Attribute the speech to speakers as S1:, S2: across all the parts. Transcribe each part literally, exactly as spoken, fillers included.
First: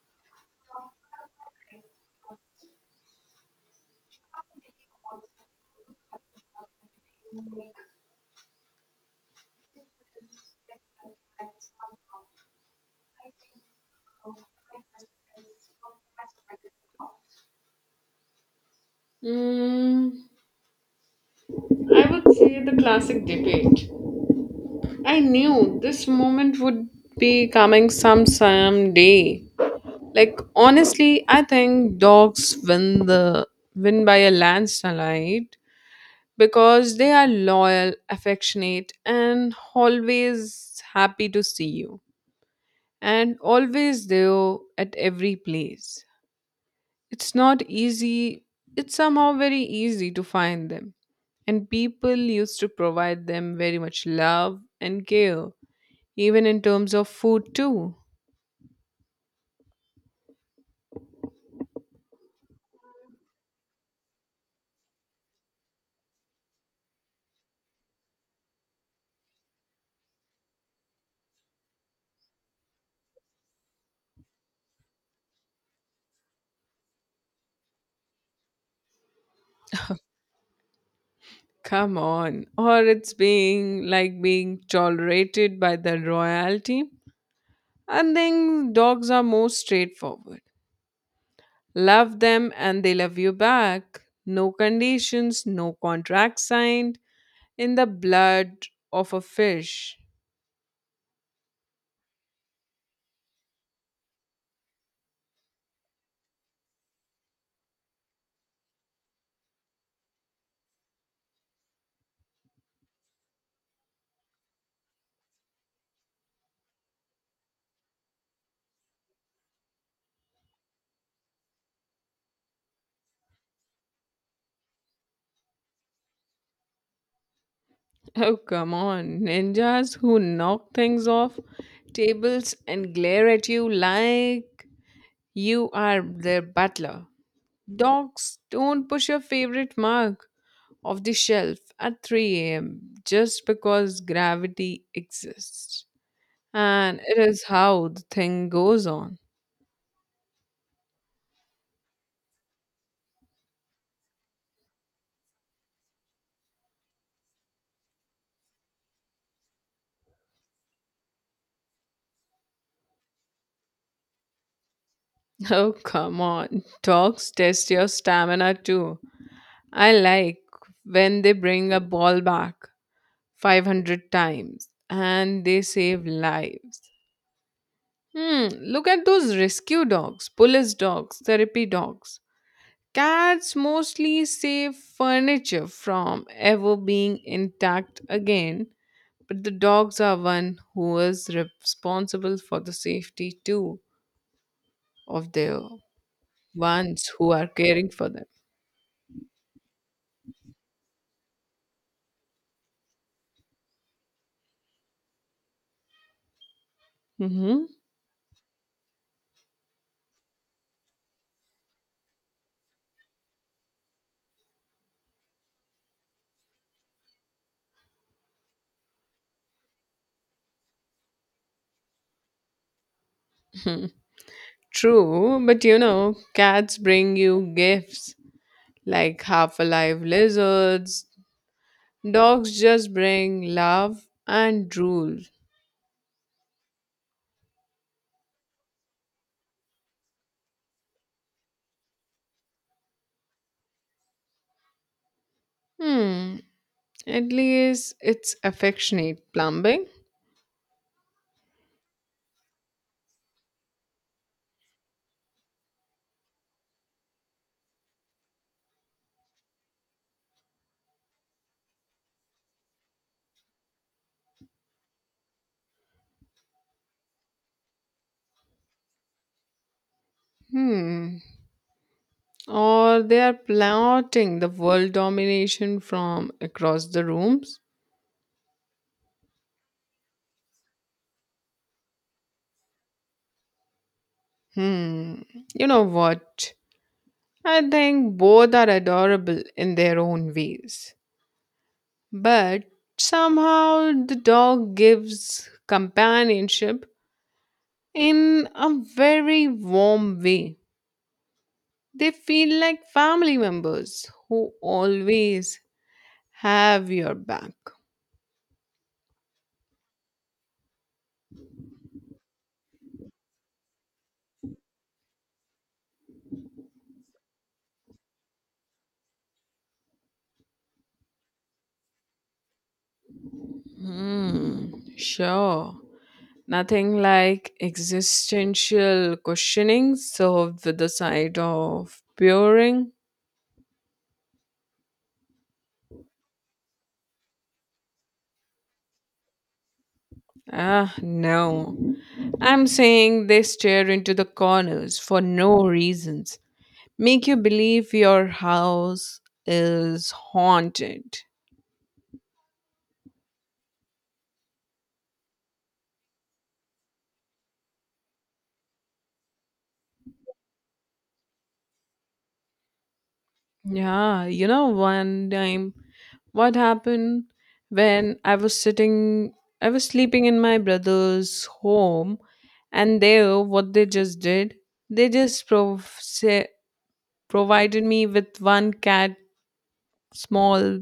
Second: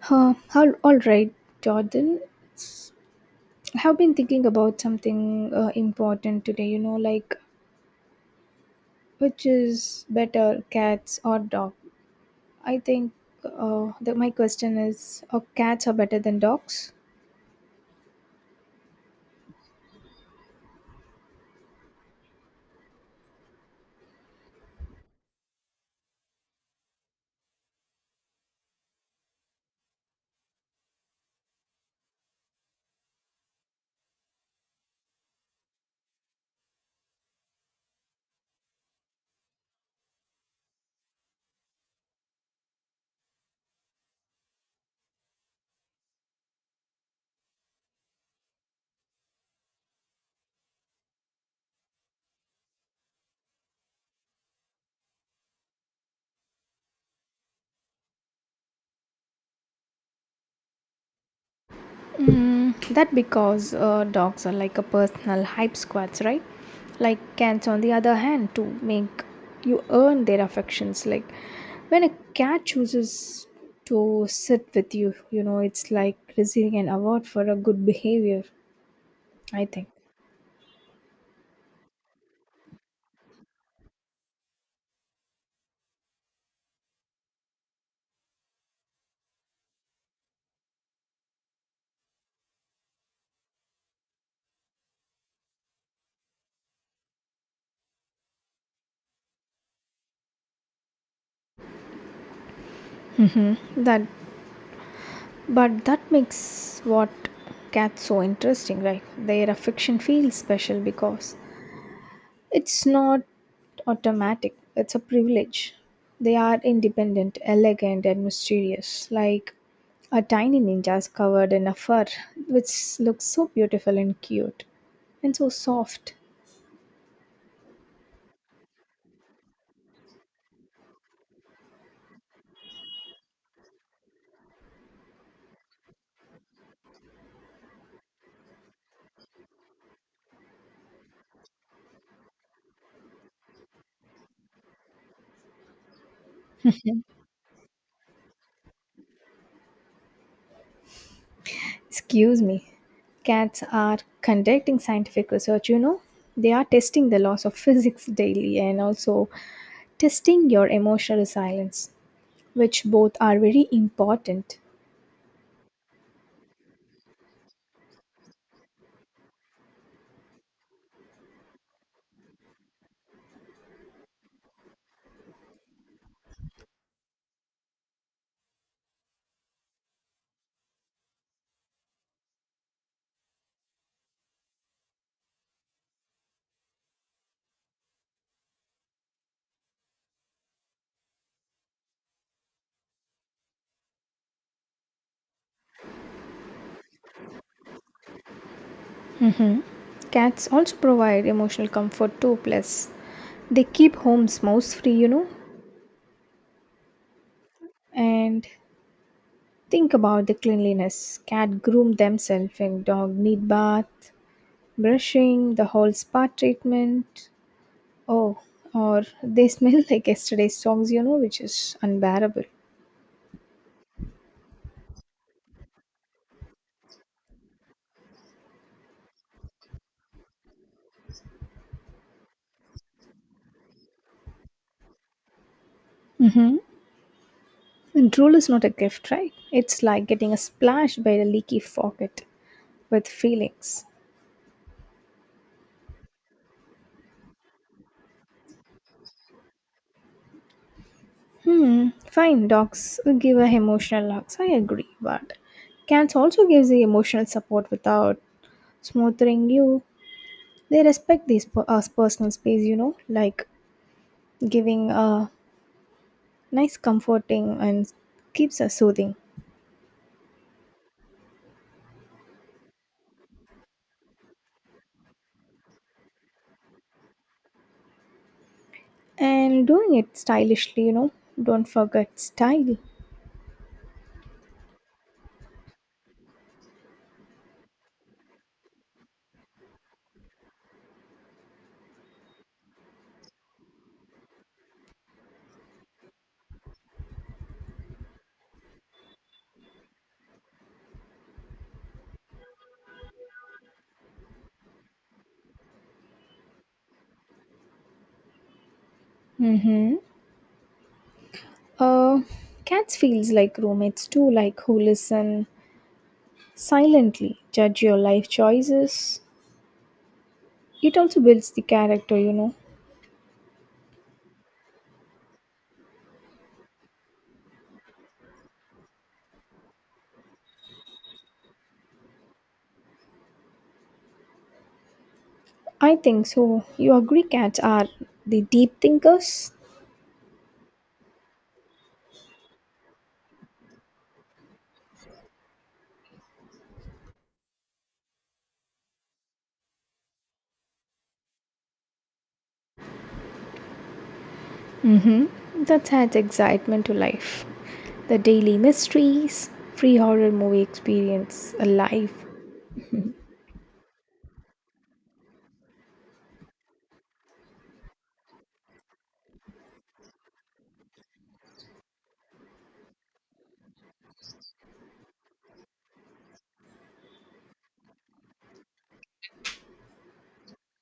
S1: Huh, all, all right, Jordan. I have been thinking about something uh, important today, you know, like which is better, cats or dog? I think uh, that my question is, are cats are better than dogs?
S2: Mm, I would say the classic debate. I knew this moment would be coming some some day. Like honestly, I think dogs win the win by a landslide because they are loyal, affectionate, and always happy to see you, and always there at every place. It's not easy, it's somehow very easy to find them. And people used to provide them very much love and care, even in terms of food, too.
S1: Mm, that because uh, dogs are like a personal hype squads, right? Like cats, on the other hand, to make you earn their affections. Like when a cat chooses to sit with you, you know, it's like receiving an award for a good behavior. I think
S2: Come on, or it's being like being tolerated by the royalty. And then dogs are more straightforward. Love them and they love you back. No conditions, no contract signed in the blood of a fish.
S1: that, but that makes what cats so interesting, right? Their affection feels special because it's not automatic, it's a privilege. They are independent, elegant, and mysterious, like a tiny ninjas covered in a fur, which looks so beautiful and cute, and so soft.
S2: Oh, come on. Ninjas who knock things off tables and glare at you like you are their butler. Dogs, don't push your favorite mug off the shelf at three a m just because gravity exists. And it is how the thing goes on.
S1: Excuse me. Cats are conducting scientific research, you know? They are testing the laws of physics daily and also testing your emotional resilience, which both are very important.
S2: Oh, come on. Dogs test your stamina too. I like when they bring a ball back five hundred times and they save lives. Hmm, look at those rescue dogs, police dogs, therapy dogs. Cats mostly save furniture from ever being intact again, but the dogs are one who is responsible for the safety too of the ones who are caring for them.
S1: Cats also provide emotional comfort too, plus they keep homes mouse free, you know.
S2: hmm
S1: And think about the cleanliness. Cat groom themselves and dog need bath, brushing, the whole spa treatment. Oh, or they smell like yesterday's socks, you know, which is unbearable.
S2: True, but you know, cats bring you gifts like half alive lizards. Dogs just bring love and drool.
S1: Mm-hmm. And drool is not a gift, right? It's like getting a splash by a leaky faucet with feelings.
S2: Hmm. At least it's affectionate plumbing.
S1: Hmm, fine, dogs give a emotional hugs. I agree, but cats also gives the emotional support without smothering you. They respect this per- us personal space, you know, like giving a nice comforting and keeps us soothing.
S2: Hmm. Or they are plotting the world domination from across the rooms.
S1: And doing it stylishly, you know, don't forget style.
S2: Hmm. You know what? I think both are adorable in their own ways. But somehow the dog gives companionship in a very warm way. They feel like family members who always have your back.
S1: Mm-hmm. Uh, Cats feels like roommates too, like who listen silently, judge your life choices. It also builds the character, you know.
S2: Hmm, sure. Nothing like existential questioning served with the side of puring.
S1: I think so. Your Greek cats are the deep thinkers.
S2: Ah, no. I'm saying they stare into the corners for no reasons. Make you believe your house is haunted.
S1: Mm-hmm. That adds excitement to life. The daily mysteries, free horror movie experience, alive
S2: Yeah, you know, one time what happened when I was sitting, I was sleeping in my brother's home, and there, what they just did, they just prov- say, provided me with one cat, small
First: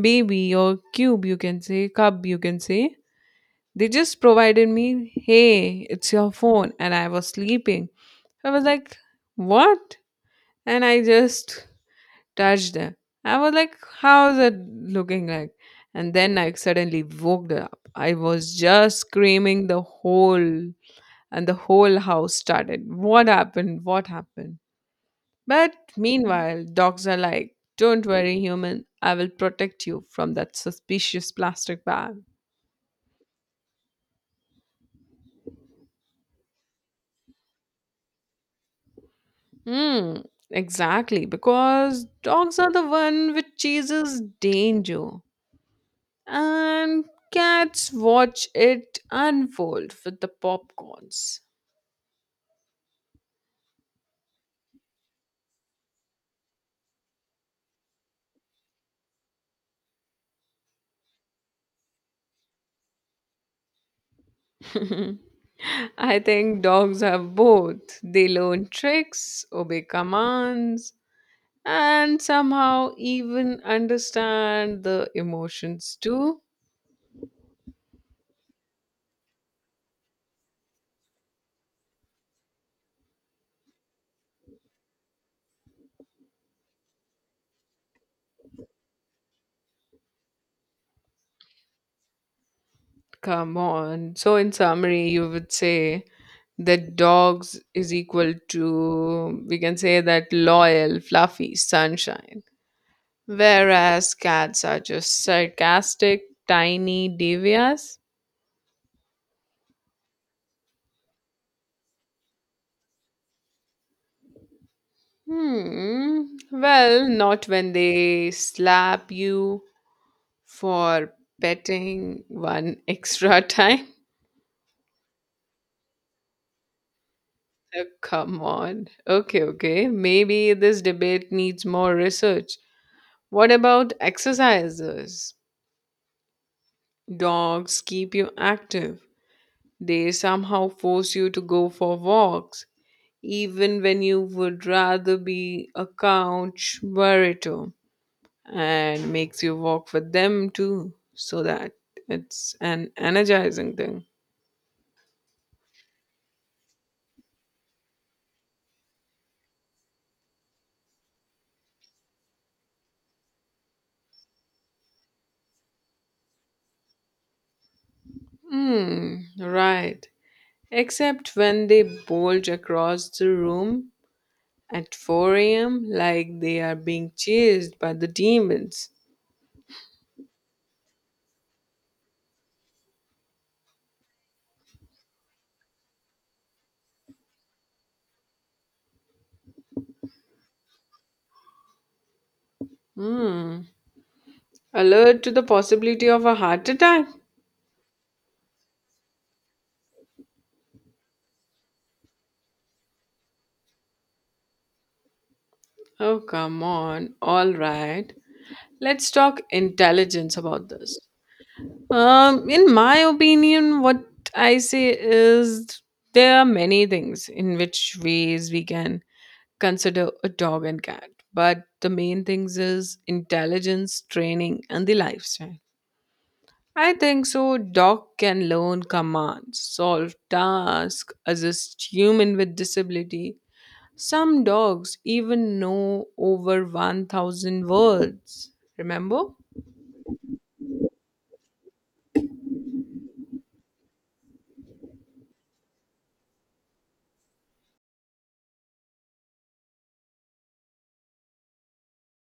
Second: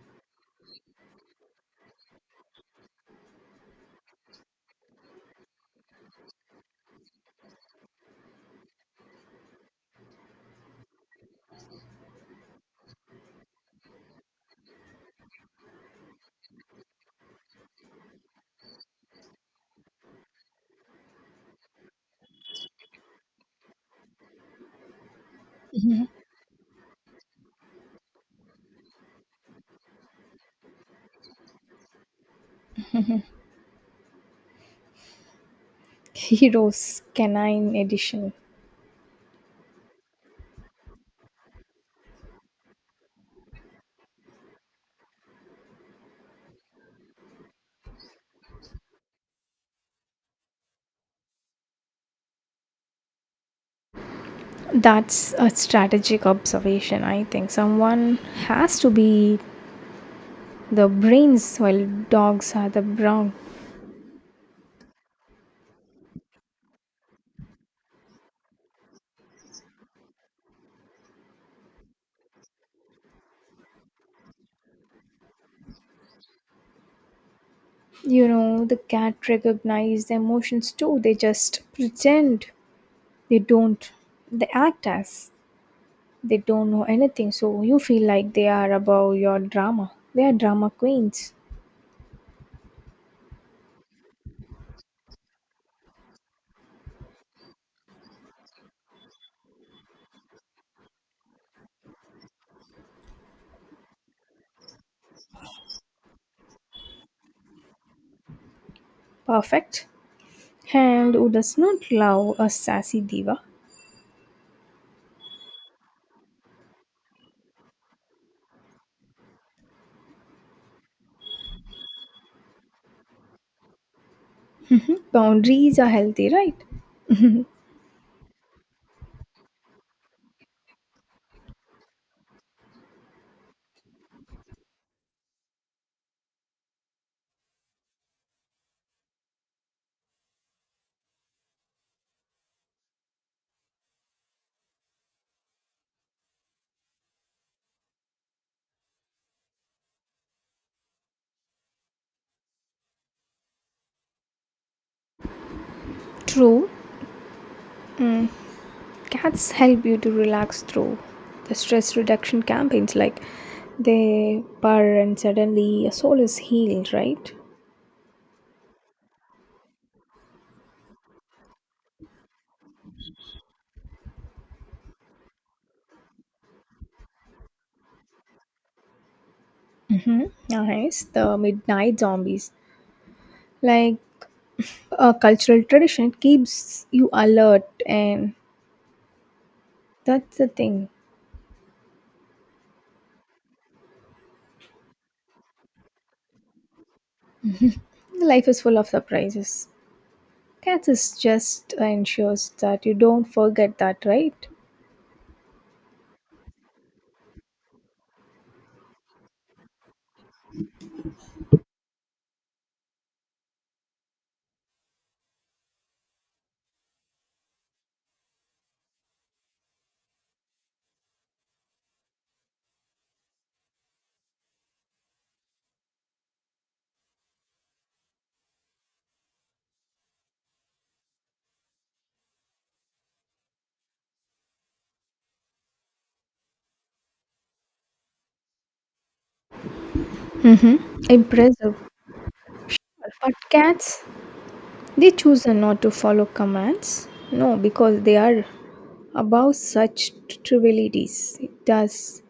S2: baby or cube, you can say, cub, you can say. They just provided me, hey, it's your phone, and I was sleeping. I was like, what? And I just touched her. I was like, how's it looking like? And then I suddenly woke up. I was just screaming the whole and the whole house started. What happened? What happened? But meanwhile, dogs are like, don't worry, human. I will protect you from that suspicious plastic bag.
S1: heroes canine edition.
S2: Hmm, exactly. Because dogs are the one which chases danger. And cats watch it unfold with the popcorns.
S1: That's a strategic observation, I think. Someone has to be the brains while dogs are the brawn.
S2: I think dogs have both. They learn tricks, obey commands, and somehow even understand the emotions too.
S1: You know, the cat recognize the emotions too. They just pretend they don't. They act as. They don't know anything, so you feel like they are above your drama. They are drama queens.
S2: Come on. So, in summary, you would say that dogs is equal to, we can say, that loyal, fluffy sunshine. Whereas cats are just sarcastic, tiny devias.
S1: Perfect. And who does not love a sassy diva?
S2: Hmm. Well, not when they slap you for petting one extra time.
S1: Boundaries are healthy, right?
S2: Oh, come on. Okay, okay. Maybe this debate needs more research. What about exercises? Dogs keep you active. They somehow force you to go for walks. even when you would rather be a couch burrito and makes you walk with them too so that it's an energizing thing.
S1: True, cats help you to relax through the stress reduction campaigns. Like they purr and suddenly your soul is healed, right?
S2: Hmm right, except when they bulge across the room at four a m, like they are being chased by the demons.
S1: Mm-hmm. Nice. The midnight zombies. Like a cultural tradition keeps you alert, and that's the thing.
S2: hmm Alert to the possibility of a heart attack.
S1: Life is full of surprises. Cats is just ensures that you don't forget that, right?
S2: Oh, come on. All right, let's talk intelligence about this. Um, in my opinion, what I say is there are many things in which ways we can consider a dog and cat, but the main things is intelligence, training, and the lifestyle. I think so. Dog can learn commands, solve tasks, assist human with disability. Some dogs even know over one thousand words. Remember?
S1: Impressive. But cats, they choose not to follow commands. No, because they are above such trivialities. It does.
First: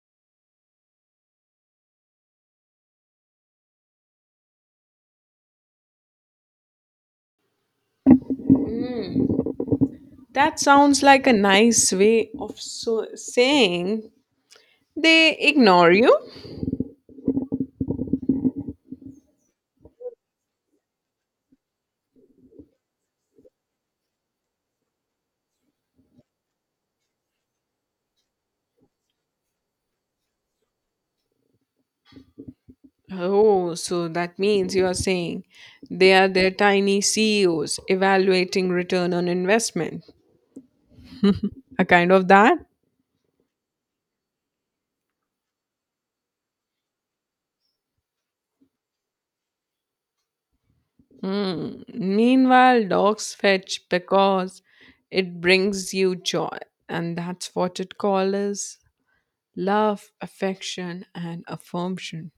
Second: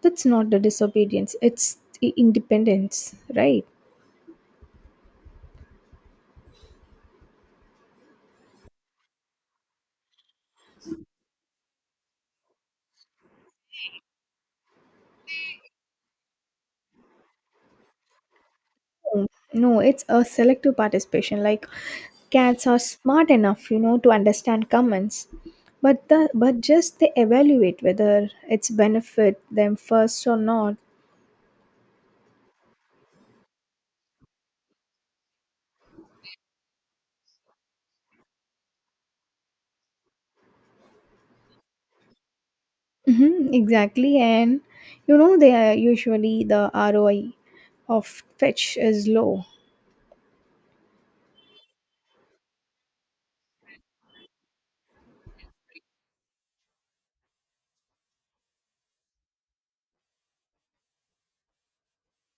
S1: That's not the disobedience. It's the independence, right?
S2: Mm. That sounds like a nice way of so saying they ignore you.
S1: No, no, it's a selective participation. Like cats are smart enough, you know, to understand comments, but the but just they evaluate whether it's benefit them first or not.
S2: Oh, so that means you are saying they are their tiny C E Os evaluating return on investment. A kind of that?
S1: Mm-hmm, exactly, and you know they are usually the R O I of fetch is low.
S2: Hmm. Meanwhile, dogs fetch because it brings you joy, and that's what it calls love, affection, and affirmation.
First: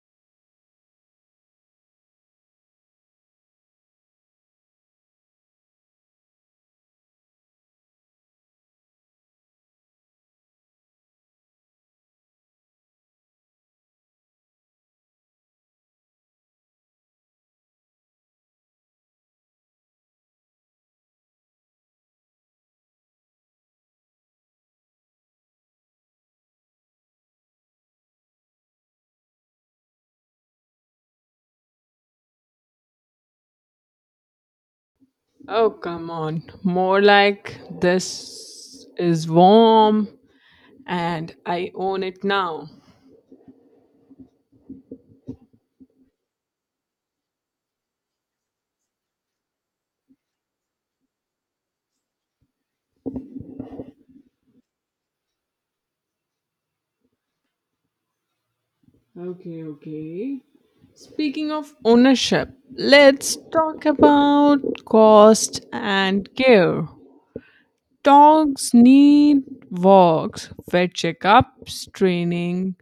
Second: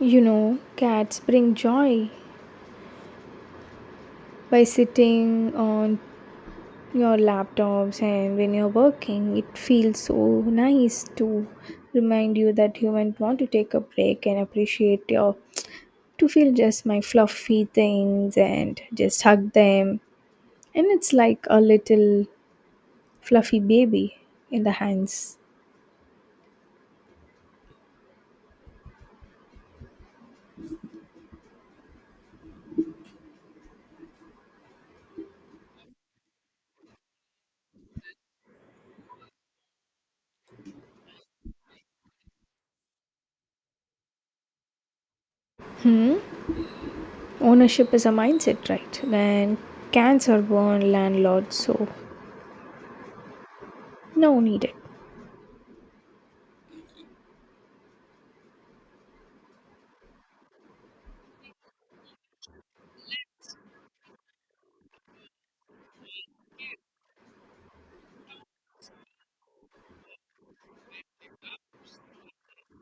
S1: You know, cats bring joy by sitting on your laptops and when you're working it feels so nice to remind you that you might want to take a break and appreciate your to feel just my fluffy things and just hug them and it's like a little fluffy baby in the hands.
S2: Oh, come on. More like, this is warm and I own it now.
S1: Hmm, ownership is a mindset, right? And cats are born landlords, so no needed.
S2: Okay, okay. Speaking of ownership, let's talk about cost and care. Dogs need walks, vet checkups, training,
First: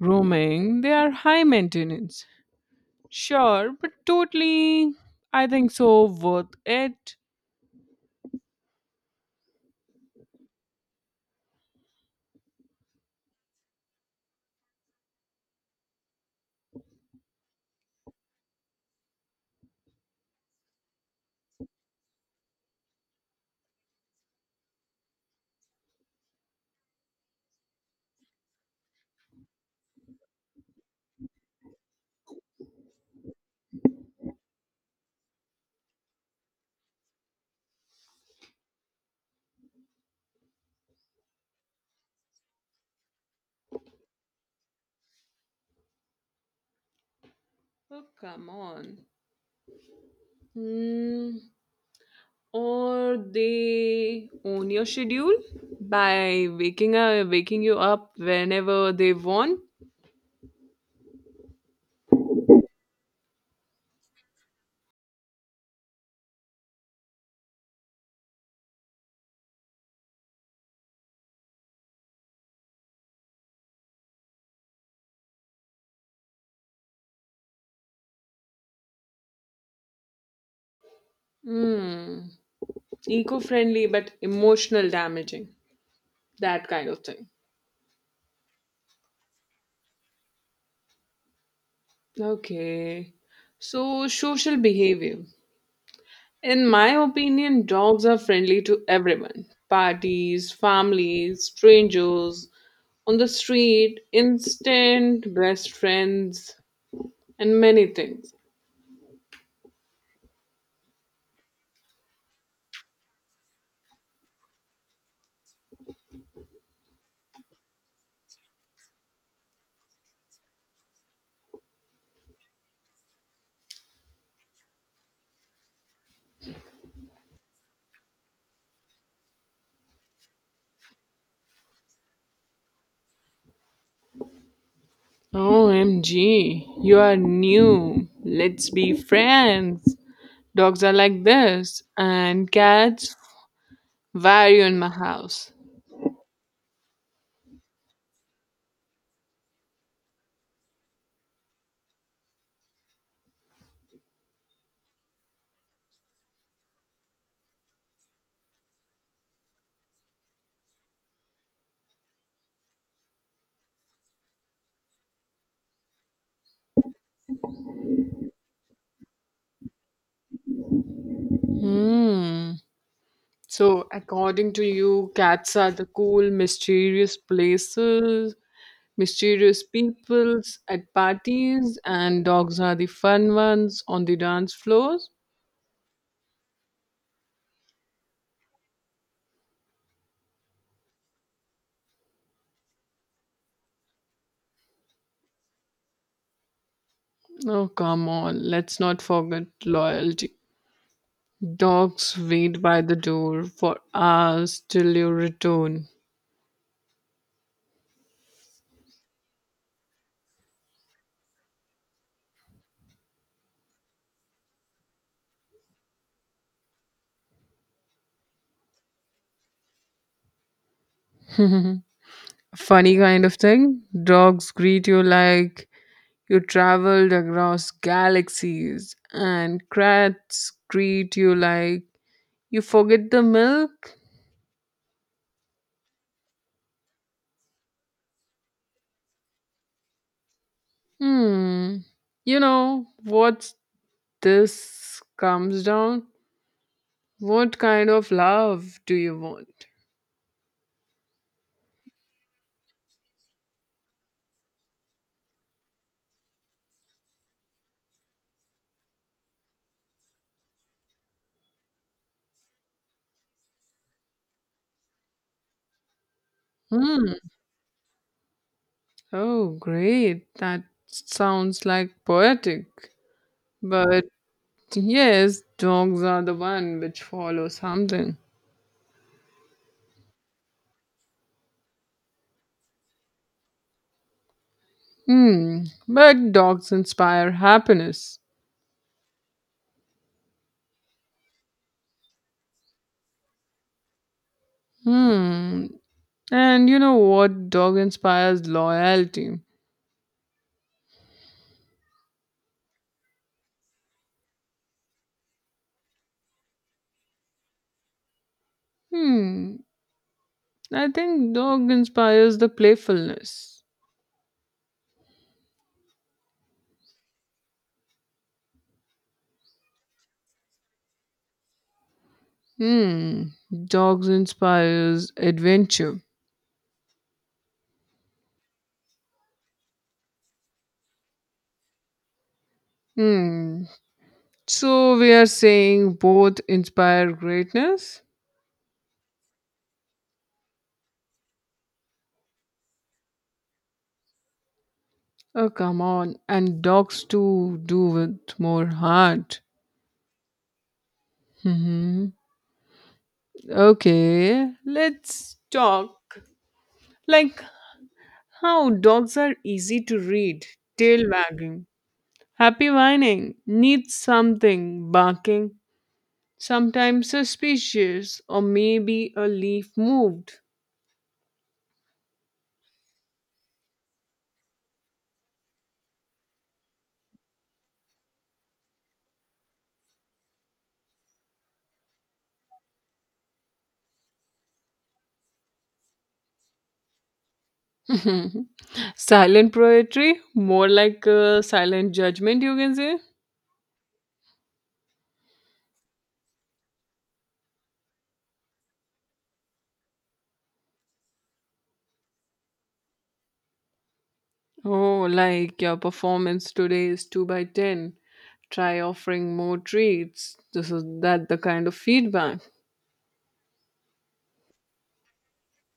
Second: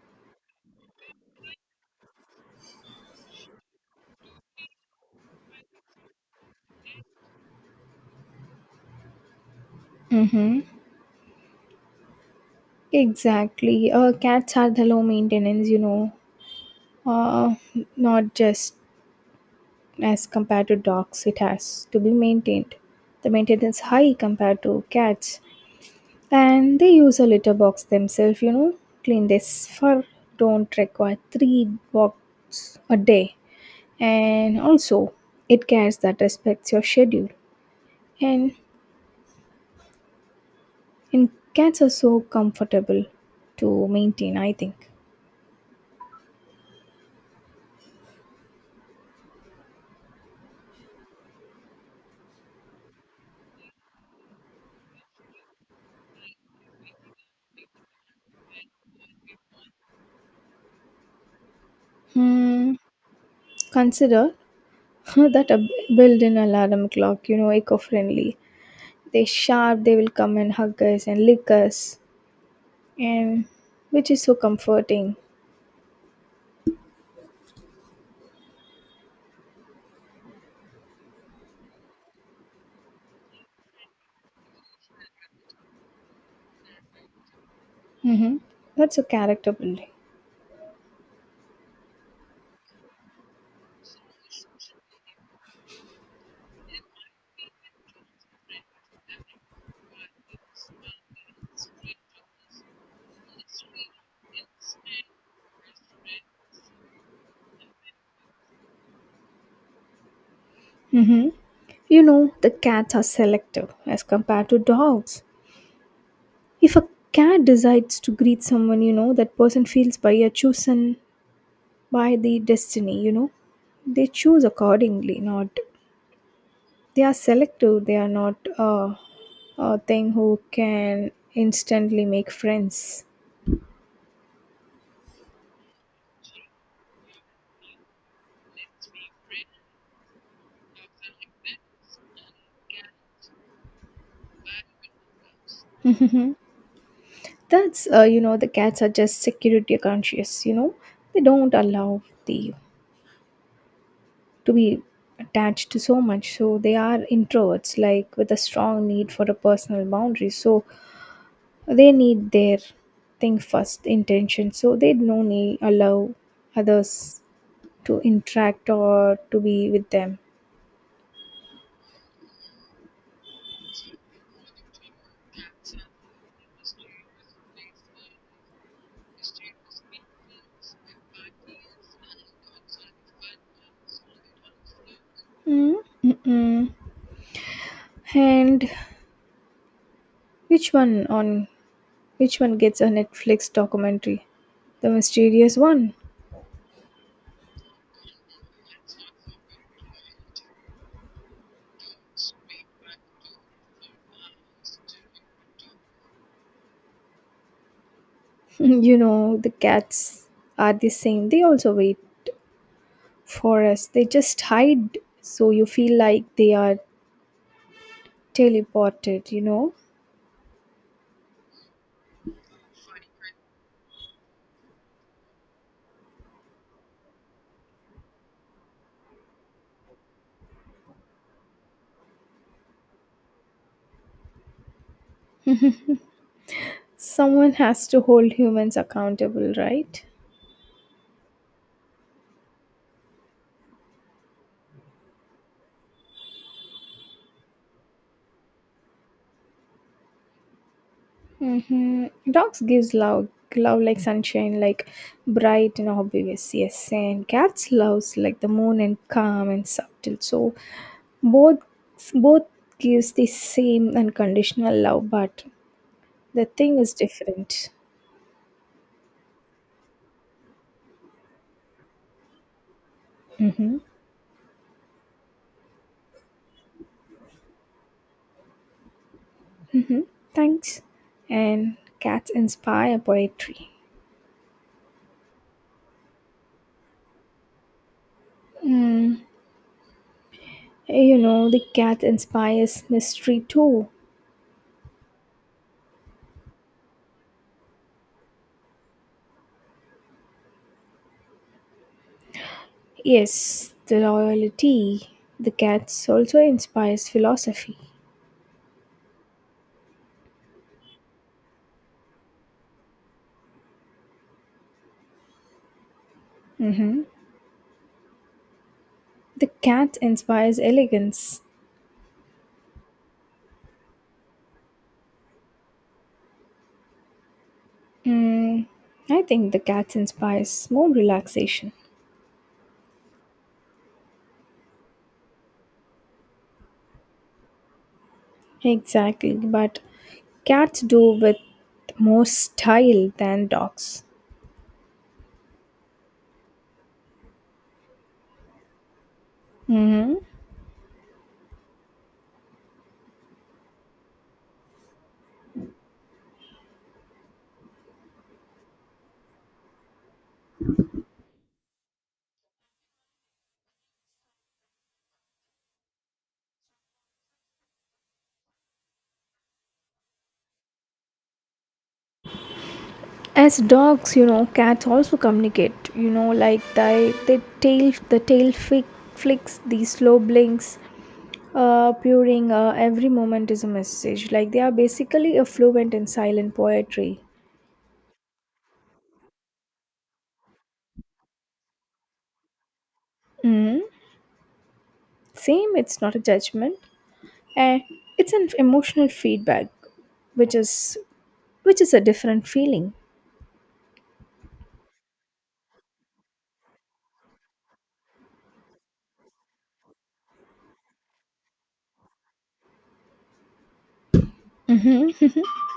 S2: grooming. They are high maintenance. Sure, but totally, I think so, worth it.
S1: Mm-hmm. Exactly. Uh, cats are the low maintenance, you know, uh, not just as compared to dogs it has to be maintained, the maintenance high compared to cats, and they use a litter box themselves, you know, clean this fur, don't require three walks a day, and also it cares that respects your schedule, and and cats are so comfortable to maintain, I think.
S2: Oh, come on. Hmm. Or they own your schedule by waking up, waking you up whenever they want.
S1: Hmm, consider that a built-in alarm clock, you know, eco-friendly. They sharp, they will come and hug us and lick us, and which is so comforting.
S2: Hmm. Eco-friendly but emotional damaging. That kind of thing.
S1: Hmm, that's a character building.
S2: Okay. So social behavior. In my opinion, dogs are friendly to everyone. Parties, families, strangers, on the street, instant best friends, and many things.
S1: Hmm, you know the cats are selective as compared to dogs. If a cat decides to greet someone, you know that person feels by a chosen by the destiny, you know, they choose accordingly. Not, they are selective, they are not uh, a thing who can instantly make friends.
S2: O M G, you are new. Let's be friends. Dogs are like this, and cats vary in my house.
S1: That's, uh, you know, the cats are just security conscious, you know. They don't allow the to be attached to so much. So they are introverts, like with a strong need for a personal boundary. So they need their thing first, intention. So they don't need allow others to interact or to be with them.
S2: Hmm. So, according to you, cats are the cool, mysterious places, mysterious peoples at parties, and dogs are the fun ones on the dance floors?
S1: Mm, mm And which one on which one gets a Netflix documentary? The mysterious one.
S2: Oh, come on, let's not forget loyalty. Dogs wait by the door for hours till you return.
S1: You know, the cats are the same. They also wait for us. They just hide so you feel like they are teleported, you know.
S2: Funny kind of thing. Dogs greet you like you traveled across galaxies, and cats greet you like you forget the milk.
S1: Someone has to hold humans accountable, right?
S2: Hmm. You know what this comes down? What kind of love do you want?
S1: Mm-hmm. Dogs gives love, love like sunshine, like bright and obvious. Yes, and cats loves like the moon and calm and subtle. So both both gives the same unconditional love, but the thing is
S2: Hmm.
S1: different.
S2: Oh, great. That sounds like poetic.
S1: Mm-hmm.
S2: But yes, dogs are the one which follow something.
S1: Thanks. And cats inspire poetry.
S2: Hmm. But dogs inspire happiness.
S1: Mm, you know, the cat inspires mystery too.
S2: Hmm. And you know what? Dog inspires loyalty.
S1: Yes, the royalty. The cats also inspires philosophy.
S2: Hmm. I think dog inspires the playfulness.
S1: Mm-hmm. The cat inspires elegance.
S2: Hmm. Dogs inspires adventure.
S1: Mm, I think the cat inspires more relaxation.
S2: Hmm. So we are saying both inspire greatness.
S1: Exactly, but cats do with more style than dogs.
S2: Oh, come on, and dogs too do with more heart.
S1: Mm-hmm.
S2: Hmm. Okay, let's talk. Like how dogs are easy to read, tail wagging, happy whining, needs something, barking, sometimes suspicious, or maybe a leaf moved.
S1: As dogs, you know, cats also communicate. You know, like they they tail the tail flick, flicks, the slow blinks, uh, purring. Uh, every moment is a message. Like they are basically a fluent in silent poetry.
S2: Silent poetry, more like a silent judgment, you can say.
S1: Mm. Same, it's not a judgment, and it's an emotional feedback, which is which is a different feeling.
S2: Oh, like your performance today is two by ten. Try offering more treats. This is that the kind of feedback.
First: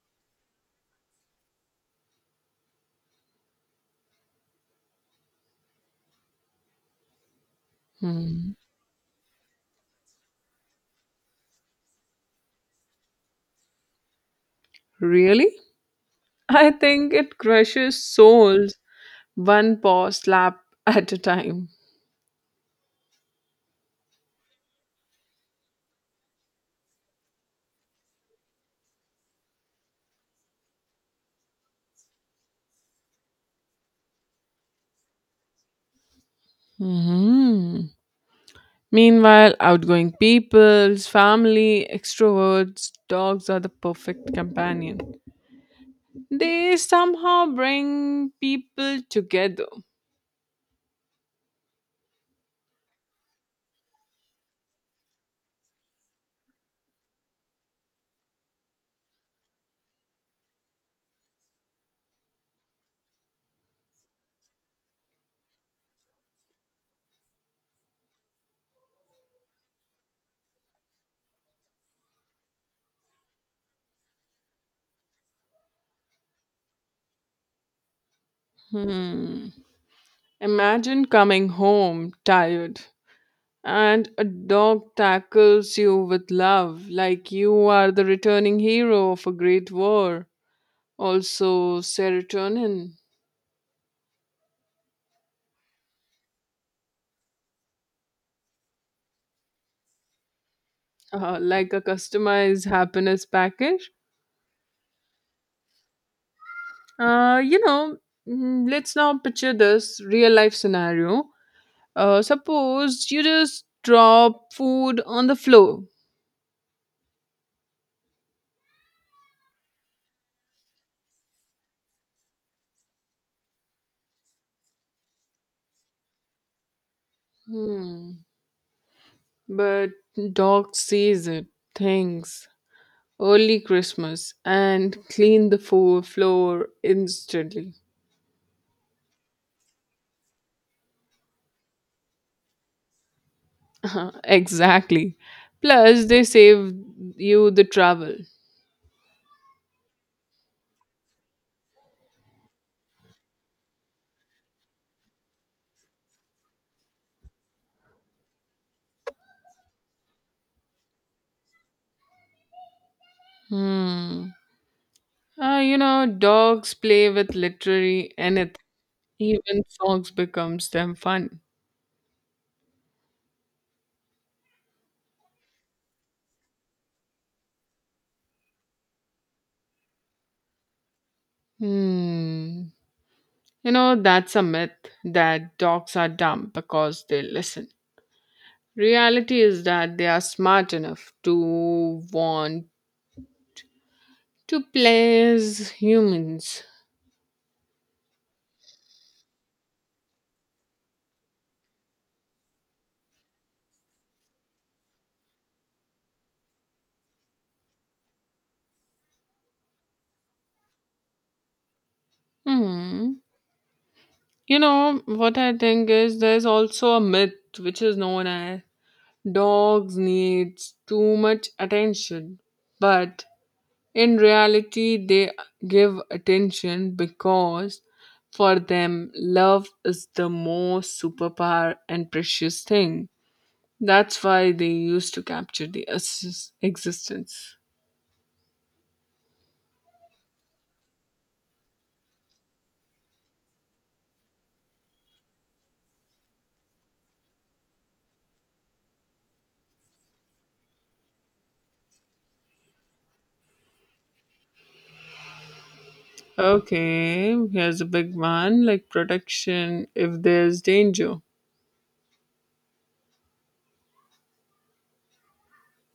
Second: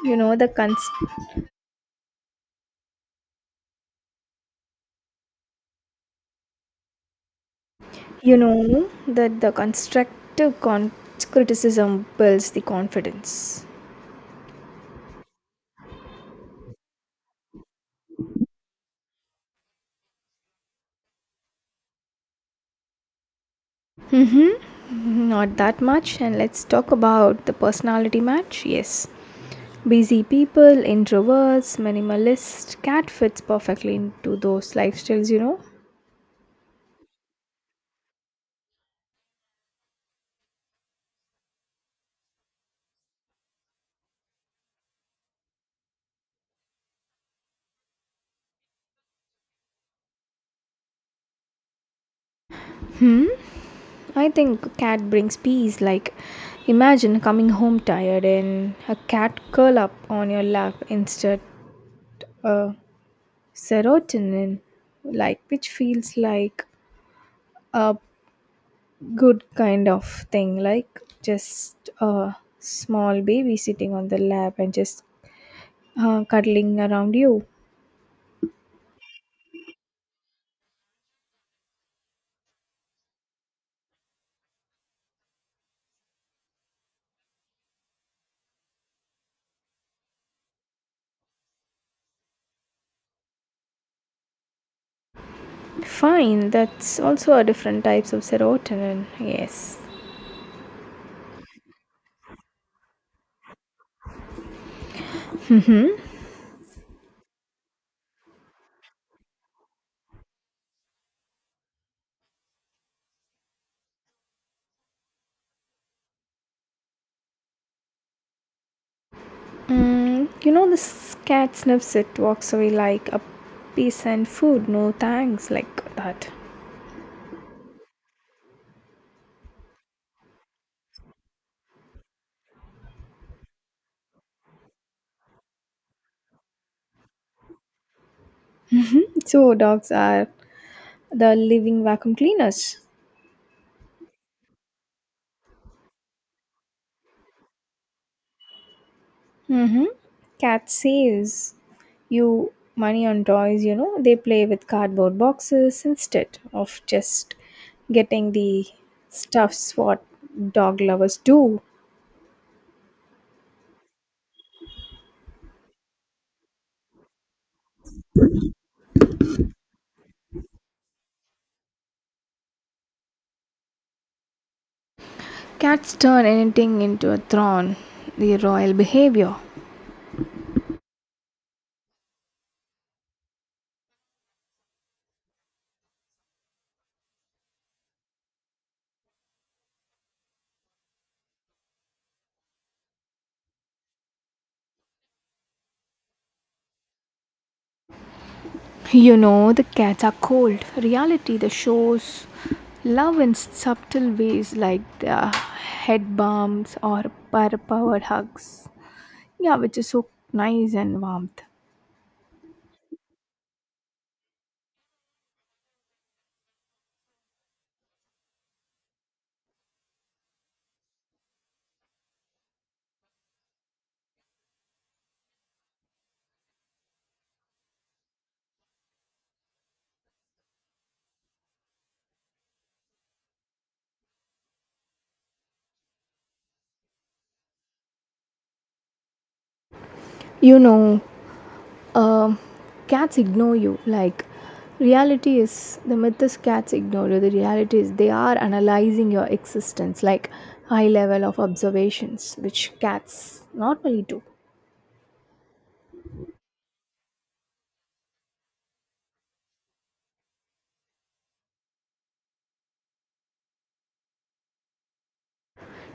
S1: You know the cons- You
S2: Hmm.
S1: know that the constructive con- criticism builds the confidence.
S2: Really? I think it crushes souls one paw slap at a time.
S1: Not that much, and let's talk about the personality match. Yes, busy people, introverts, minimalist. Cat fits perfectly into those lifestyles, you know.
S2: hmm Meanwhile, outgoing people's family, extroverts, dogs are the perfect companion. They somehow bring people together.
S1: I think cat brings peace. Like, imagine coming home tired and a cat curl up on your lap instead, uh, serotonin, like which feels like a good kind of thing. Like just a small baby sitting on the lap and just Uh, cuddling around you.
S2: Hmm. Imagine coming home tired and a dog tackles you with love like you are the returning hero of a great war. Also serotonin.
S1: Fine, that's also a different types of serotonin. Yes.
S2: Uh, like a customized happiness package. uh, you know mm, let's now picture this real life scenario. Uh, suppose you just drop food on the floor.
S1: Mm, you know this cat sniffs it, walks away like a piece and food. No thanks, like that.
S2: hmm. But dog sees it, thinks early Christmas, and clean the fo- floor instantly.
S1: So dogs are the living vacuum cleaners.
S2: Exactly, plus they save you the travel.
S1: Mm-hmm. Cat saves you money on toys. You know they play with cardboard boxes instead of just getting the stuffs what dog lovers do.
S2: hmm Uh, you know, dogs play with literally anything. Even songs becomes them fun.
S1: Cats turn anything into a throne, the royal behavior.
S2: Hmm. You know, that's a myth that dogs are dumb because they listen. Reality is that they are smart enough to want to please humans.
S1: You know, the cats are cold. Reality, the shows love in subtle ways like the head bumps or powered hugs. Yeah, which is so nice and warmth.
S2: Hmm. You know, what I think is there's also a myth which is known as dogs needs too much attention. But in reality, they give attention because for them, love is the most superpower and precious thing. That's why they used to capture the es- existence.
S1: You know, um, cats ignore you. Like, reality is the myth is cats ignore you. The reality is they are analyzing your existence, like high level of observations, which cats normally do.
S2: Okay, here's a big one like protection if there's danger.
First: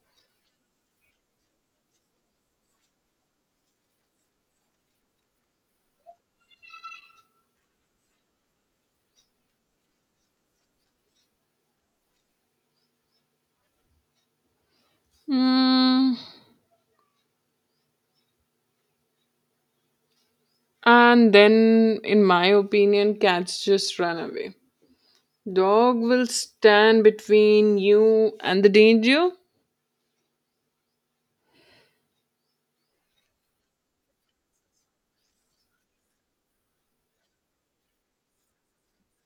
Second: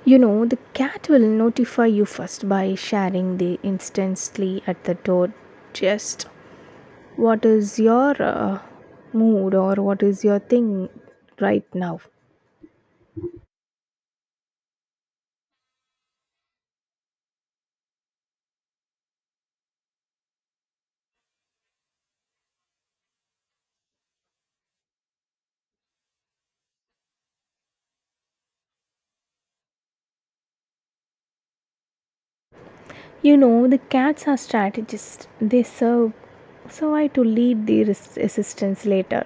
S1: You know, the cat will notify you first by sharing the instantly at the door just what is your uh, mood or what is your thing right now.
S2: Hmm. And then, in my opinion, cats just run away. Dog will stand between you and the danger.
S1: You know, the cats are strategists. They serve so I to lead the res- assistance later.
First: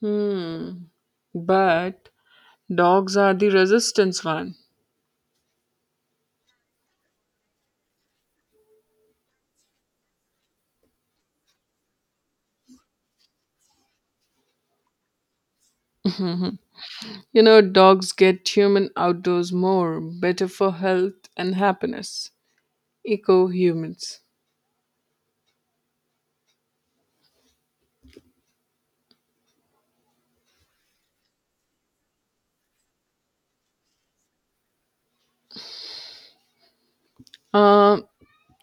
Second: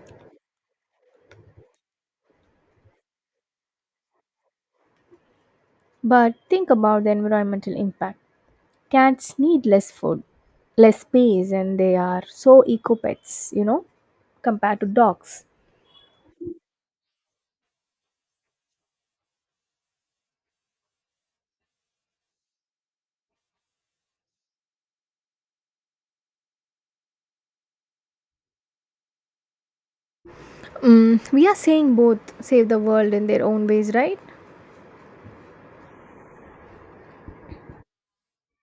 S2: Hmm. But dogs are the resistance one.
S1: But think about the environmental impact. Cats need less food, less space, and they are so eco pets, you know, compared to dogs.
S2: You know, dogs get human outdoors more, better for health and happiness. Eco humans.
S1: Mm, we are saying both save the world in their own ways, right?
S2: Uh,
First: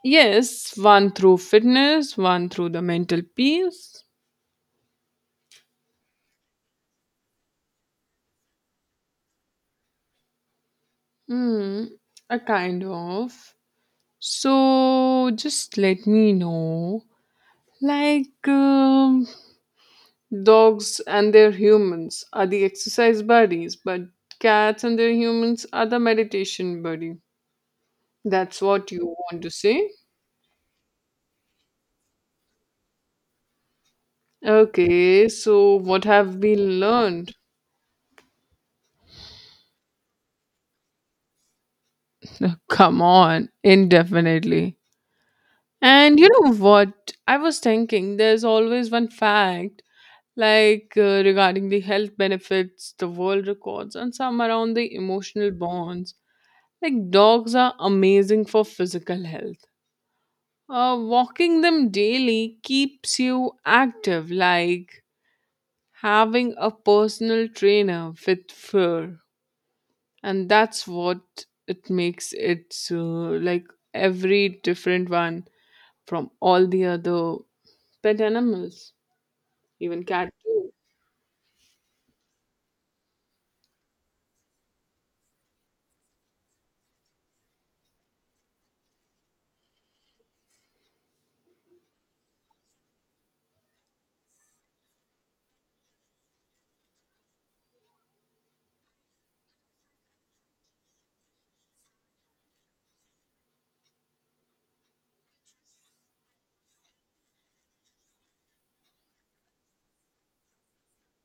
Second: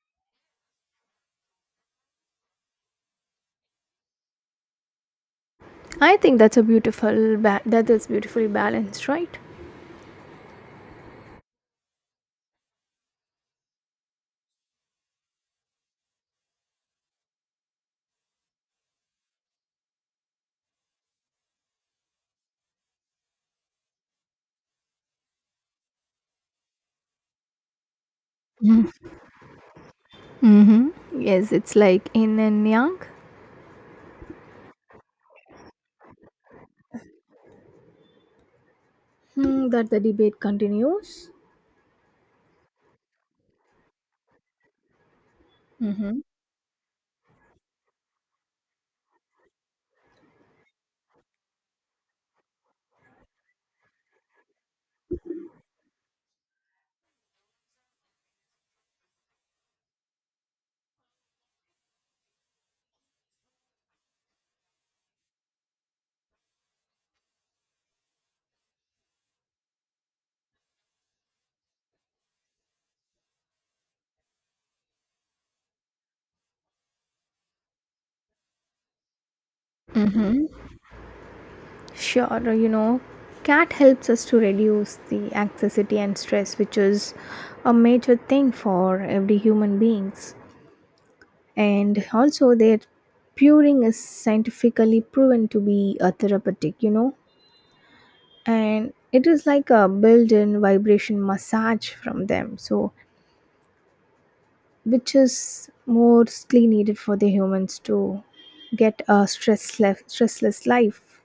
S2: yes, one through fitness, one through the mental peace.
S1: I think that's a beautiful ba- that is beautifully balanced, right?
S2: Hmm, a kind of. So just let me know. Like, um, dogs and their humans are the exercise buddies, but cats and their humans are the meditation buddy. That's what you want to say?
S1: Mm-hmm. Yes, it's like yin and yang.
S2: Okay, so what have we learned?
S1: Hmm, that the debate continues.
S2: Come on, indefinitely. And
S1: Mm-hmm.
S2: you know what? I was thinking there's always one fact, like uh, regarding the health benefits, the world records, and some around the emotional bonds. Like, dogs are amazing for physical health. Uh, walking them daily keeps you active, like having a personal trainer with fur, and that's what it makes it uh, like every different one from all the other pet animals, even cat too.
S1: Sure, you know, cat helps us to reduce the anxiety and stress, which is a major thing for every human beings. And also, their puring is scientifically proven to be a therapeutic. You know, and it is like a built-in vibration massage from them, so which is mostly needed for the humans to get a stressless stressless life,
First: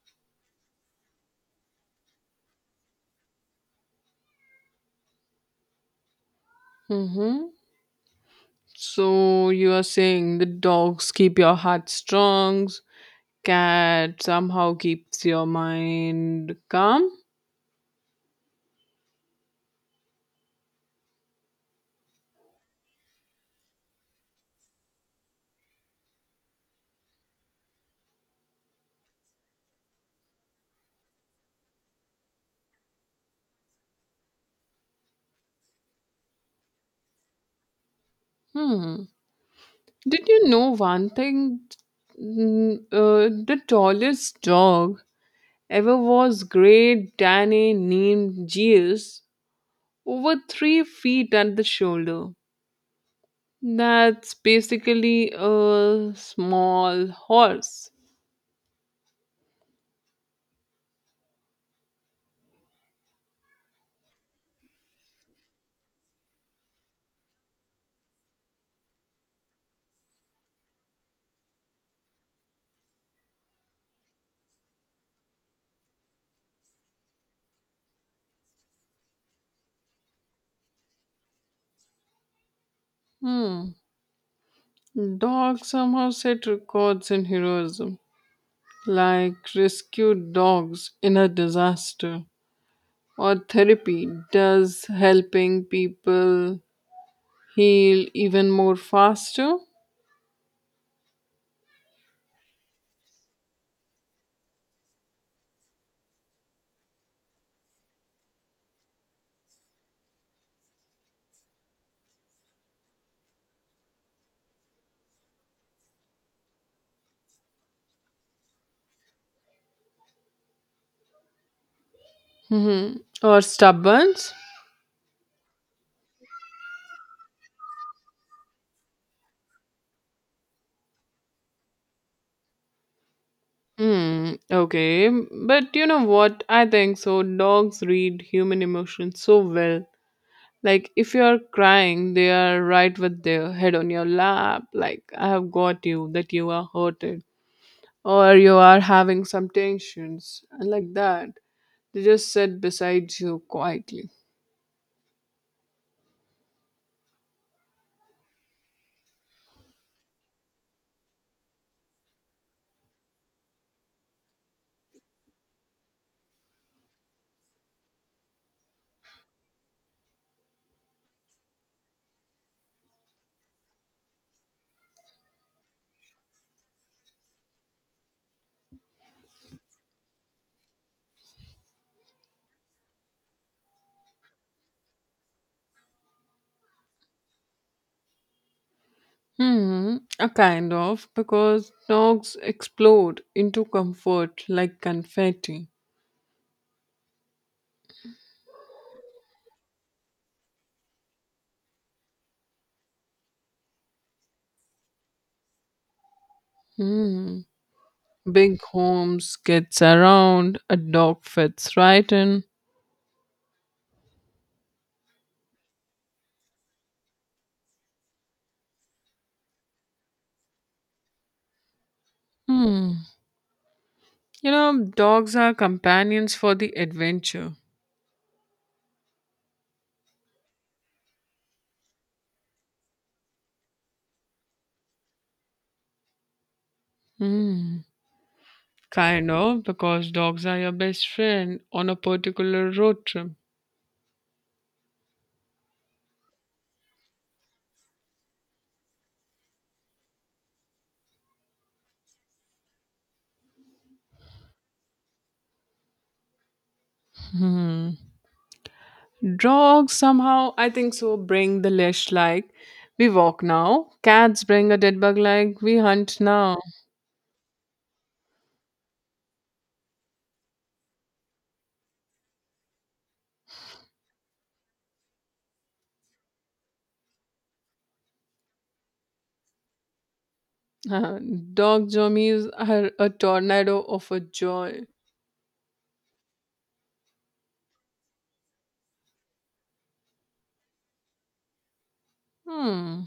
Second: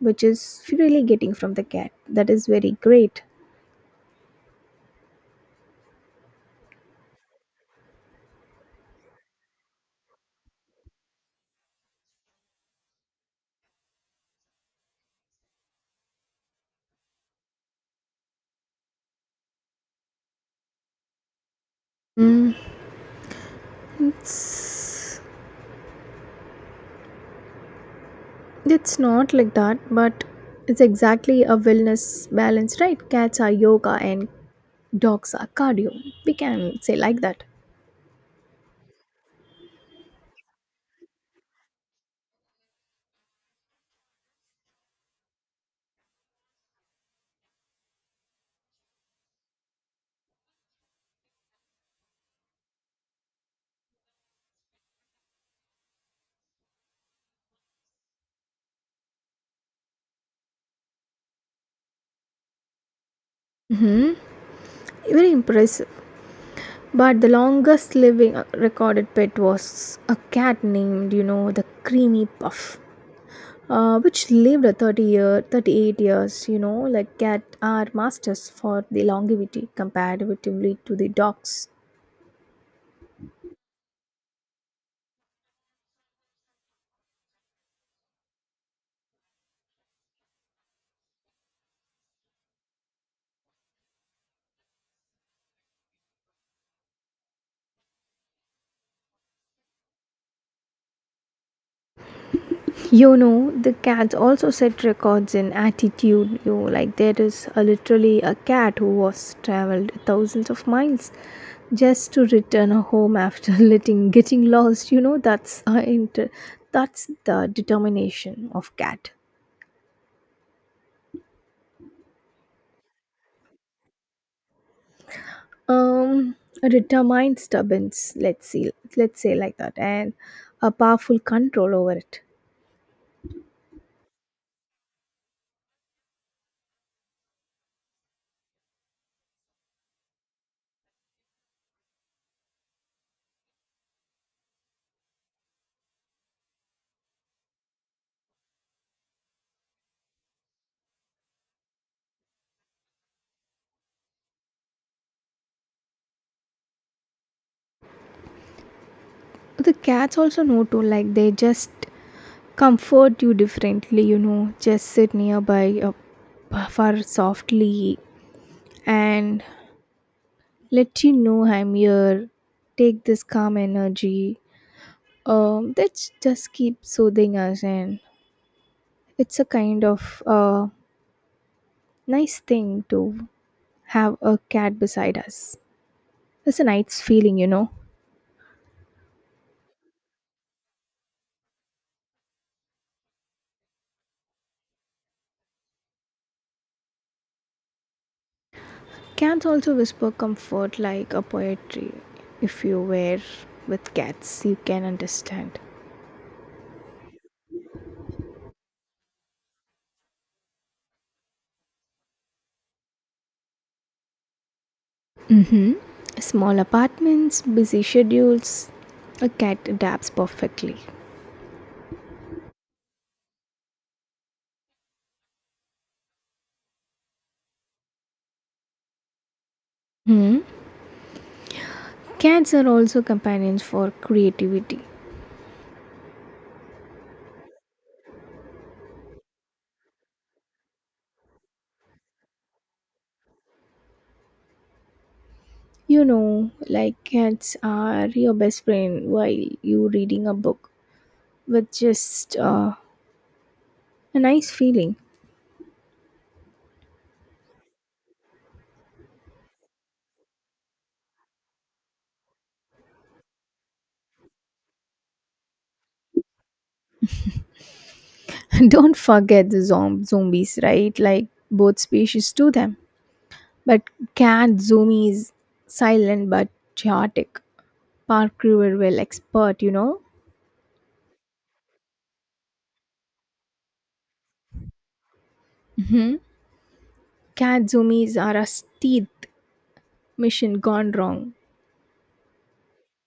S1: which is really getting from the cat, that is very great.
S2: Mm-hmm. So you are saying the dogs keep your heart strong, cat somehow keeps your mind calm.
S1: It's it's not like that, but it's exactly a wellness balance, right? Cats are yoga and dogs are cardio, we can say like that.
S2: hmm did you know one thing? Mm, uh, the tallest dog ever was Great Danny named Gius, over three feet at the shoulder. That's basically a small horse.
S1: Very impressed. But the longest living uh, recorded pet was a cat named, you know, the creamy puff, uh, which lived a thirty year, thirty-eight years, you know, like cat are masters for the longevity comparatively to the dogs.
S2: Hmm. Dogs somehow set records in heroism, like rescued dogs in a disaster, or therapy does helping people heal even more faster.
S1: You know, the cats also set records in attitude. You know, like there is a, literally a cat who was traveled thousands of miles just to return home after letting getting lost. You know, that's uh, inter- that's the determination of cat.
S2: Mhm. Or stubborns.
S1: Um, a determined stubbornness. Let's see. Let's say like that, and a powerful control over it.
S2: Hmm. Okay. But you know what? I think so. Dogs read human emotions so well. Like if you are crying, they are right with their head on your lap, like I have got you, that you are hurted, or you are having some tensions, and like that. They just sit beside you quietly.
S1: The cats also know to, like they just comfort you differently, you know, just sit nearby, uh, purr softly and let you know I'm here, take this calm energy. Um that's just keep soothing us, and it's a kind of uh nice thing to have a cat beside us. It's a nice feeling, you know.
S2: Hmm, a kind of, because dogs explode into comfort like confetti.
S1: Cats also whisper comfort like a poetry. If you were with cats you can understand.
S2: Hmm. Big homes gets around, a dog fits right in.
S1: Mhm. Small apartments, busy schedules. A cat adapts perfectly.
S2: Hmm. You know, dogs are companions for the adventure.
S1: Hmm. Cats are also companions for creativity.
S2: Hmm. Kind of, because dogs are your best friend on a particular road trip.
S1: You know, like cats are your best friend while you reading a book with just uh, a nice feeling.
S2: Hmm. Dogs somehow, I think so, bring the leash like we walk now. Cats bring a dead bug like we hunt now.
S1: Don't forget the zom- zombies, right? Like both species do them. But cat zoomies silent but chaotic. Park will expert, you know.
S2: Uh, Dog zombies are a tornado of a joy.
S1: Katsumis are a stealth mission gone wrong.
S2: Hmm.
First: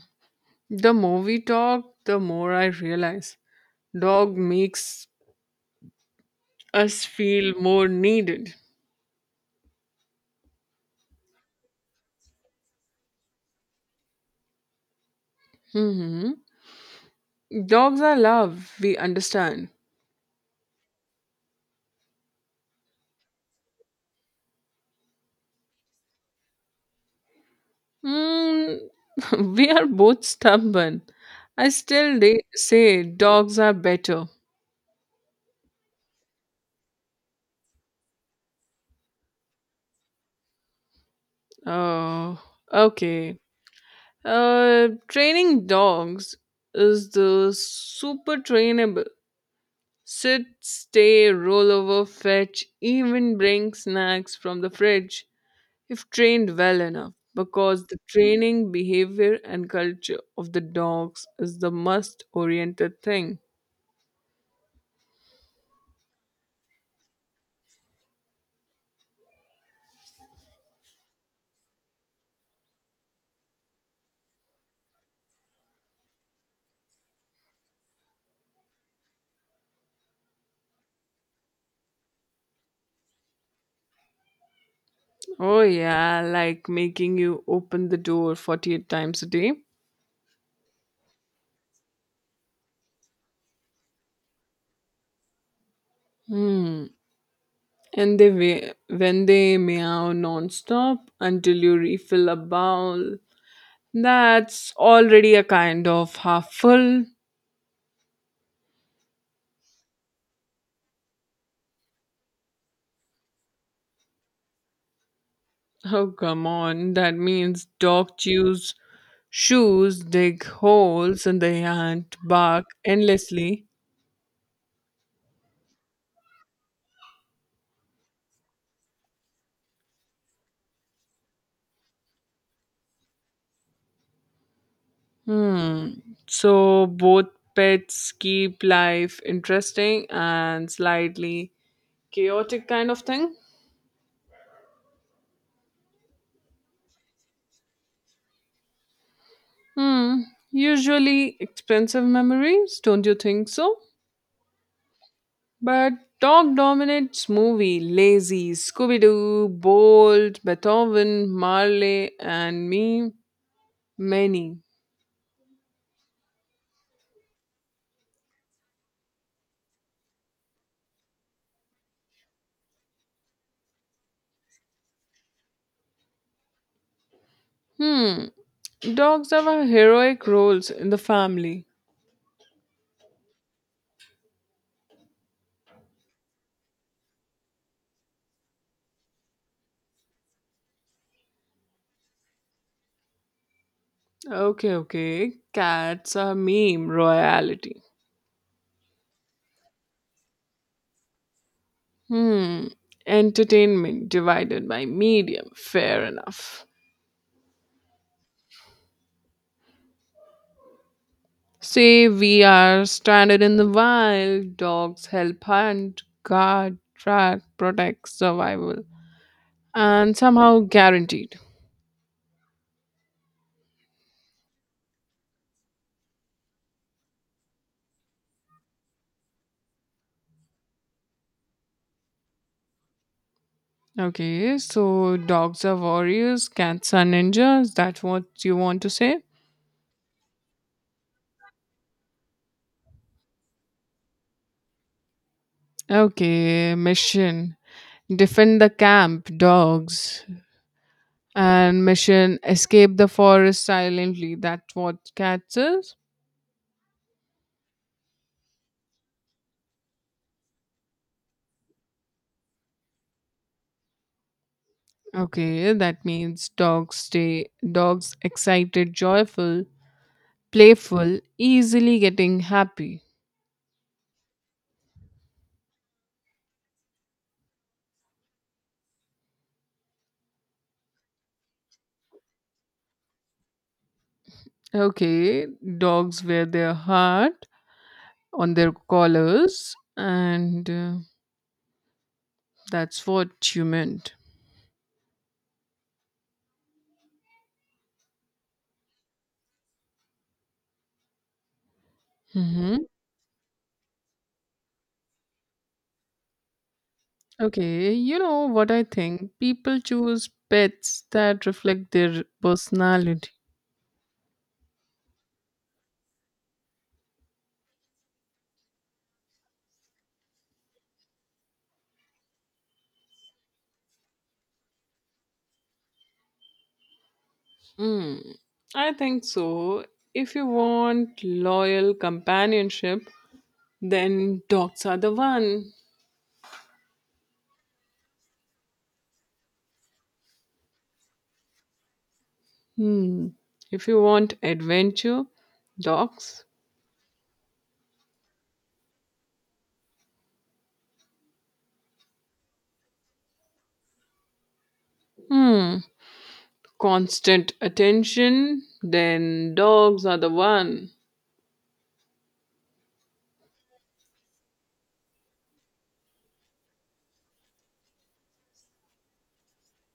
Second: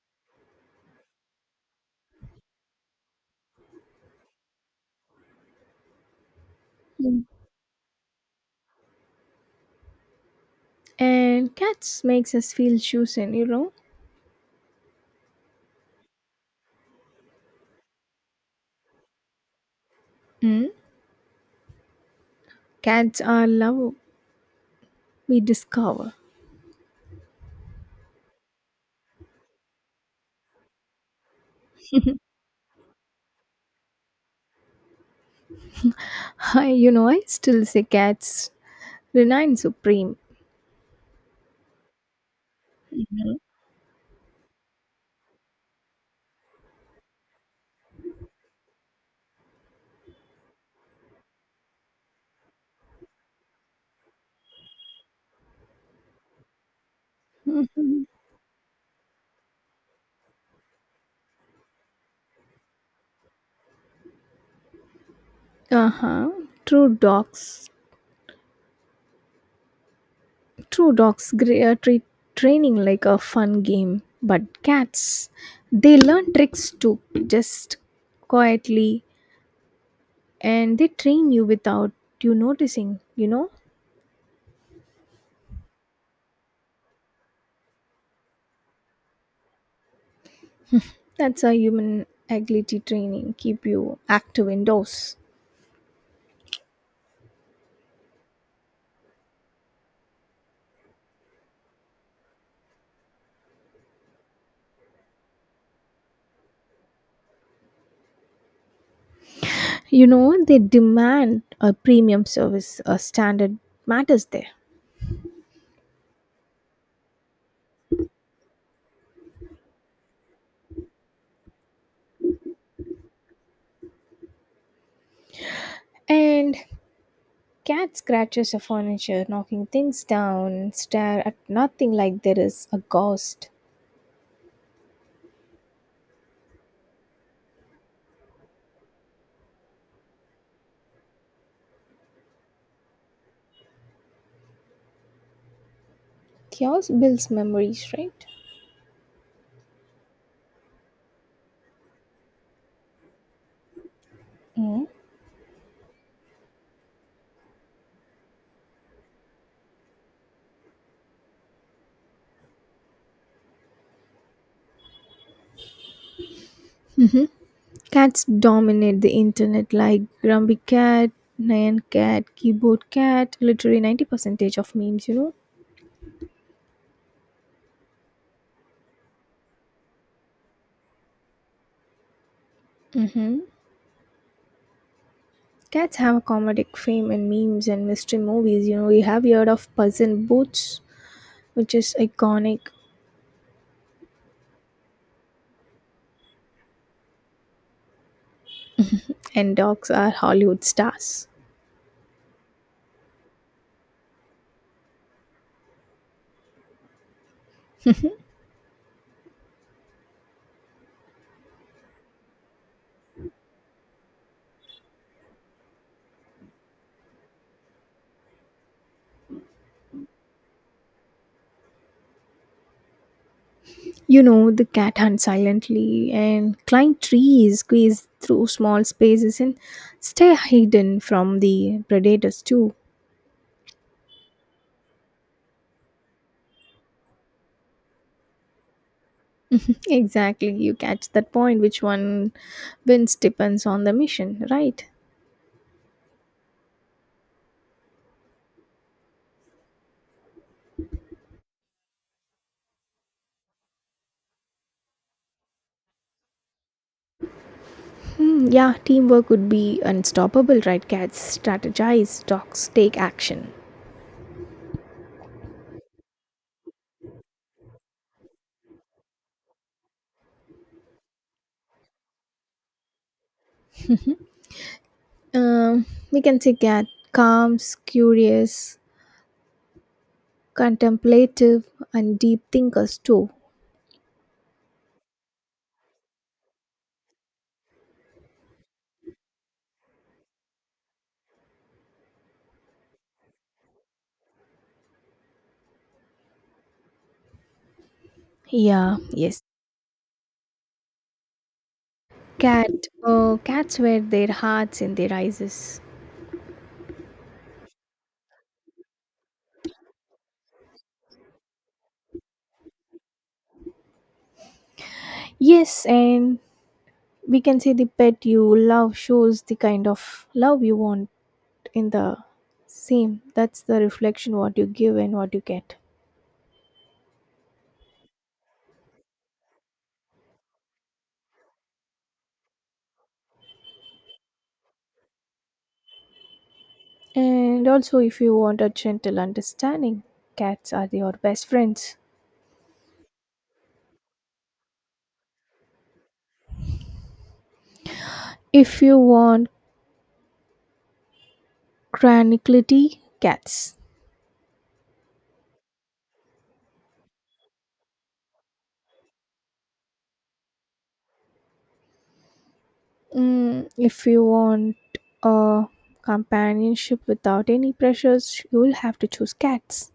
S2: The more we talk, the more I realize. Dog makes us
S1: Mm.
S2: feel more needed.
S1: And cats makes us feel chosen, you know.
S2: hmm Dogs are love, we understand.
S1: Mm? Cats are love we discover.
S2: Mm, we are both stubborn. I still de- say dogs are better.
S1: I, you know, I still say cats remain supreme.
S2: Oh, okay. Uh, training dogs is the super trainable. Sit, stay, roll over, fetch, even bring snacks from the fridge if trained well enough.
S1: Mhm.
S2: Because the training, behavior, and culture of the dogs is the must oriented thing.
S1: Uh huh. True dogs. True dogs gre- uh, treat training like a fun game, but cats, they learn tricks too, just quietly, and they train you without you noticing, you know.
S2: Oh yeah, like making you open the door forty-eight times a day.
S1: That's a human agility training. Keep you active indoors.
S2: Hmm. And they wa- when they meow non-stop until you refill a bowl. That's already a kind of half full.
S1: You know, they demand a premium service, a standard matters there.
S2: Oh, come on, that means dog chews shoes, dig holes, and they hunt bark endlessly.
S1: And cat scratches a furniture, knocking things down, stare at nothing like there is a ghost.
S2: Hmm. So both pets keep life interesting and slightly chaotic kind of thing.
S1: Chaos builds memories, right?
S2: Hmm. Usually expensive memories, don't you think so?
S1: Mm.
S2: But dog dominates movie, lazy, Scooby Doo, Bold, Beethoven, Marley, and me, many.
S1: Cats dominate the internet like Grumpy Cat, Nyan Cat, Keyboard Cat, literally ninety percent of memes, you know?
S2: Hmm. Dogs have a heroic roles in the family.
S1: Mm-hmm. Cats have a comedic fame in memes and mystery movies. You know, we have heard of Puss in Boots, which is iconic,
S2: Okay, okay. Cats are meme royalty.
S1: and dogs are Hollywood stars.
S2: Hmm. Entertainment divided by medium. Fair enough. Say we are stranded in the wild, dogs help hunt, guard, track, protect, survival, and somehow guaranteed.
S1: You know, the cat hunts silently and climb trees, squeeze through small spaces, and stay hidden from the predators, too.
S2: Okay, so dogs are warriors, cats are ninjas. That's what you want to say?
S1: Exactly, you catch that point. Which one wins depends on the mission, right?
S2: Okay, mission defend the camp, dogs, and mission escape the forest silently. That's what cats is.
S1: Hmm, yeah, teamwork would be unstoppable, right? Cats strategize, dogs take action.
S2: Okay, that means dogs stay dogs excited, joyful, playful, easily getting happy.
S1: Um, we can take at calms, curious, contemplative, and deep thinkers too.
S2: Okay, dogs wear their heart on their collars, and uh, that's what you meant.
S1: Yeah, yes.
S2: hmm
S1: Cat, uh, cats wear their hearts in their eyes.
S2: Okay, you know what I think? People choose pets that reflect their personality.
S1: Yes, and we can say the pet you love shows the kind of love you want in the same. That's the reflection what you give and what you get.
S2: Hmm, I think so. If you want loyal companionship, then dogs are the one.
S1: And also, if you want a gentle understanding, cats are your best friends.
S2: Hmm. If you want adventure, dogs.
S1: If you want tranquility, cats.
S2: Hmm. Constant attention, then dogs are the one.
S1: Mm, if you want a companionship without any pressures, you will have to choose cats.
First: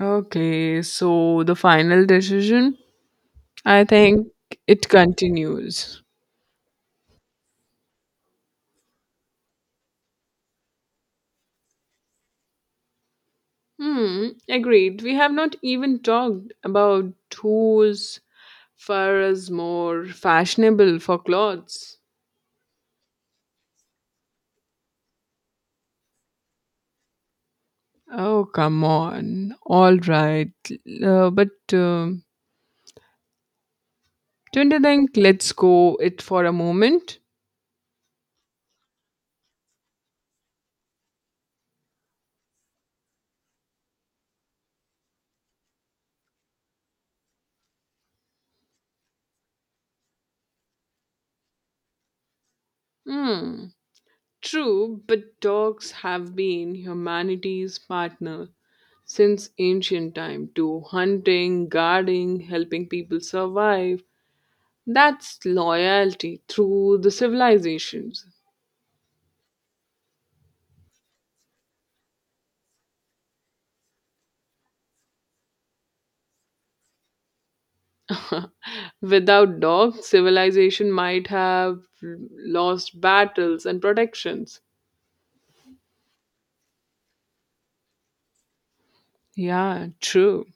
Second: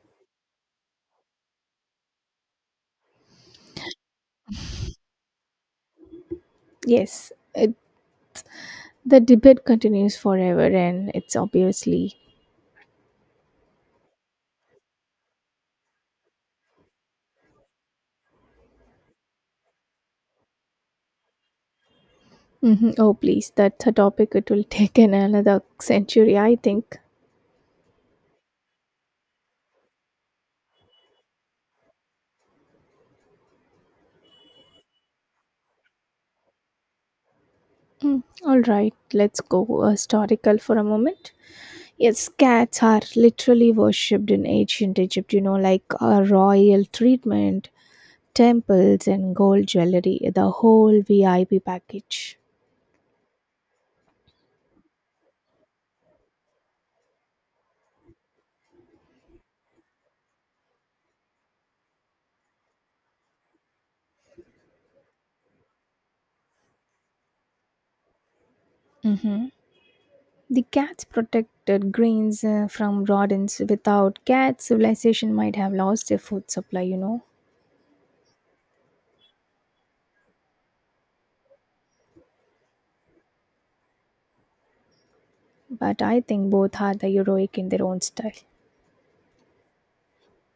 S2: Okay, so the final decision, I think it continues.
S1: Yes, it, the debate continues forever, and it's obviously.
S2: Hmm, agreed. We have not even talked about who's far as more fashionable for clothes.
S1: Mhm. Oh, please, that's a topic it will take in another century, I think.
S2: Oh, come on. All right. Uh, but um don't you think let's go it for a moment?
S1: Mm, all right, let's go uh, historical for a moment. Yes, cats are literally worshipped in ancient Egypt, you know, like a royal treatment temples and gold jewelry, the whole V I P package.
S2: Hmm. True, but dogs have been humanity's partner since ancient time to hunting, guarding, helping people survive. That's loyalty through the civilizations.
S1: Mm-hmm. The cats protected grains uh, from rodents. Without cats, civilization might have lost their food supply, you know.
S2: Without dogs, civilization might have lost battles and protections.
S1: But I think both are the heroic in their own style.
S2: Yeah, true.